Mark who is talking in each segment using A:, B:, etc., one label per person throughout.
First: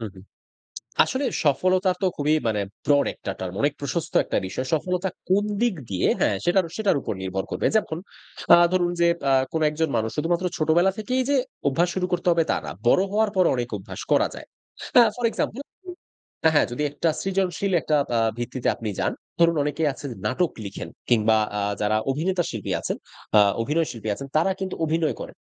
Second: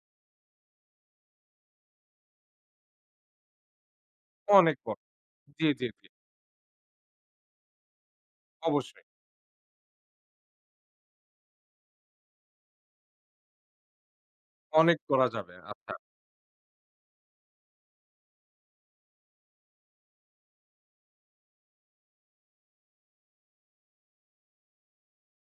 A: হু, হু। আসলে সফলতা তো খুবই মানে ব্রড একটা টার্ম, অনেক প্রশস্ত একটা বিষয়।
B: অনেক পর।
A: সফলতা কোন
B: জ্বী,
A: দিক
B: জ্বী,
A: দিয়ে
B: জ্বী।
A: হ্যাঁ, সেটারও, সেটার উপর নির্ভর করবে। যেমন আ ধরুন
B: অবশ্যই।
A: যে, আ কোন একজন মানুষ, শুধুমাত্র ছোটবেলা থেকেই যে, অভ্যাস শুরু করতে হবে তা না। বড় হওয়ার পরও অনেক অভ্যাস করা যায়।
B: অনেক
A: হ্যাঁ, ফর
B: করা যাবে,
A: এক্সাম্পল
B: আচ্ছা।
A: হ্যাঁ, হ্যাঁ, যদি একটা সৃজনশীল, একটা আ ভিত্তিতে আপনি যান। ধরুন, অনেকেই আছে নাটক লিখেন কিংবা আ যারা অভিনেতা শিল্পী আছেন, আ অভিনয় শিল্পী আছেন, তারা কিন্তু অভিনয় করেন।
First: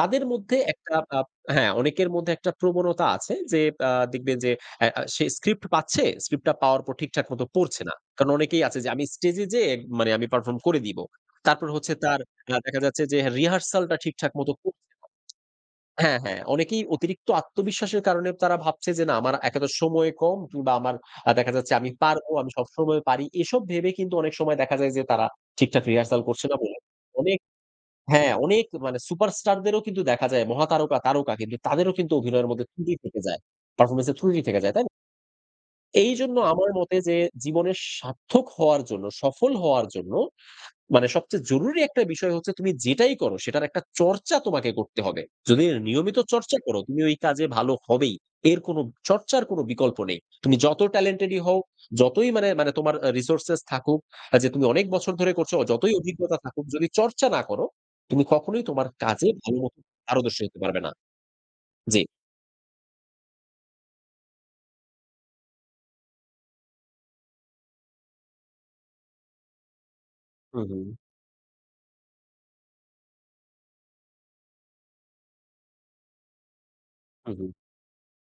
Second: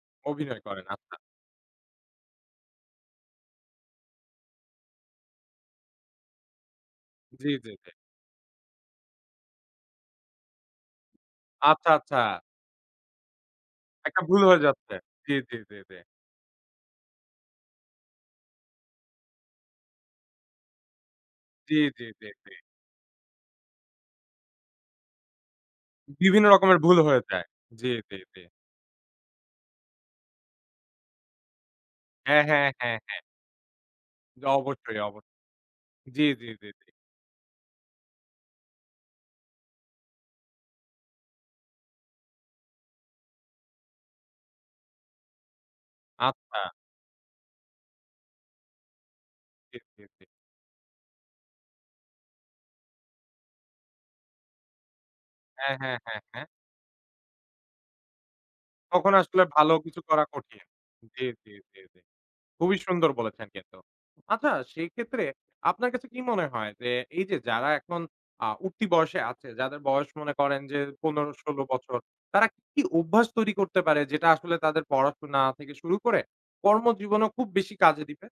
A: তাদের মধ্যে
B: অভিনয় করেন,
A: একটা
B: আচ্ছা।
A: আপ হ্যাঁ, অনেকের মধ্যে একটা প্রবণতা আছে যে, আ দেখবেন যে, অ্যা আ সে স্ক্রিপ্ট পাচ্ছে, স্ক্রিপ্ট টা পাওয়ার পর ঠিকঠাক মতো
B: জি, জি,
A: পড়ছে
B: জি।
A: না। কারণ অনেকেই আছে যে, "আমি স্টেজ এ যেয়ে মানে আমি পারফর্ম করে দিবো"। তারপর
B: আচ্ছা,
A: হচ্ছে
B: আচ্ছা।
A: তার আ দেখা যাচ্ছে যে, রিহার্সাল টা
B: একটা
A: ঠিকঠাক
B: ভুল
A: মতো
B: হয়ে
A: করছে না।
B: যাচ্ছে। জি, জি, জি, জি।
A: হ্যাঁ, হ্যাঁ, অনেকেই অতিরিক্ত আত্মবিশ্বাসের কারণে তারা ভাবছে যে, "না, আমার একে তো সময় কম কিংবা আমার আ দেখা যাচ্ছে,
B: জি,
A: আমি
B: জি, জি,
A: পারবো আমি
B: জি।
A: সবসময় পারি।" এসব ভেবে কিন্তু অনেক সময় দেখা যায় যে, তারা ঠিকঠাক রিহার্সাল করছে
B: বিভিন্ন
A: না
B: রকমের
A: বলে।
B: ভুল হয়ে
A: অনেক
B: যায়। জি, জি,
A: হ্যাঁ,
B: জি।
A: অনেক মানে সুপার স্টার দেরও কিন্তু দেখা যায়, মহাতারকা, তারকা কিন্তু তাদেরও কিন্তু
B: হ্যাঁ,
A: অভিনয়ের মধ্যে
B: হ্যাঁ,
A: ত্রুটি
B: হ্যাঁ,
A: থেকে
B: হ্যাঁ।
A: যায়। পারফরম্যান্স এর ত্রুটি থেকে যায়, তাই না?
B: অবশ্যই, অবশ্যই। জি,
A: এইজন্য
B: জি, জি,
A: আমার
B: জি।
A: মতে যে, জীবনের সার্থক হওয়ার জন্য, সফল হওয়ার জন্য মানে সবচেয়ে জরুরি একটা বিষয় হচ্ছে, তুমি যেটাই করো, সেটার একটা চর্চা তোমাকে করতে হবে। যদি নিয়মিত চর্চা
B: আচ্ছা।
A: করো, তুমি ওই কাজে ভালো হবেই, এর কোন, চর্চার কোন
B: জি,
A: বিকল্প
B: জি,
A: নেই।
B: জি।
A: তুমি যত টেলেন্টেডই হও, যতই মানে, মানে তোমার অ্যা রিসোর্স থাকুক, অ্যা যে তুমি অনেক বছর ধরে করছ,
B: হ্যাঁ,
A: যতই
B: হ্যাঁ, হ্যাঁ,
A: অভিজ্ঞতা
B: হ্যাঁ।
A: থাকুক, যদি চর্চা না করো, তুমি কখনোই তোমার
B: তখন
A: কাজে
B: আসলে
A: ভালো
B: ভালো
A: মত
B: কিছু করা
A: পারদর্শী হতে
B: কঠিন।
A: পারবে না।
B: জি, জি, জি, জি।
A: জি।
B: খুবই সুন্দর বলেছেন কিন্তু। আচ্ছা, সেইক্ষেত্রে আপনার কাছে কি মনে হয় যে, এই যে যারা এখন আ উঠতি বয়সে আছে, যাদের বয়স মনে
A: হু,
B: করেন যে,
A: হু।
B: ১৫-১৬ বছর, তারা কি অভ্যাস তৈরি করতে পারে, যেটা আসলে তাদের পড়াশোনা থেকে শুরু করে, কর্ম জীবনেও
A: হু,
B: খুব
A: হু।
B: বেশি কাজে দিবে?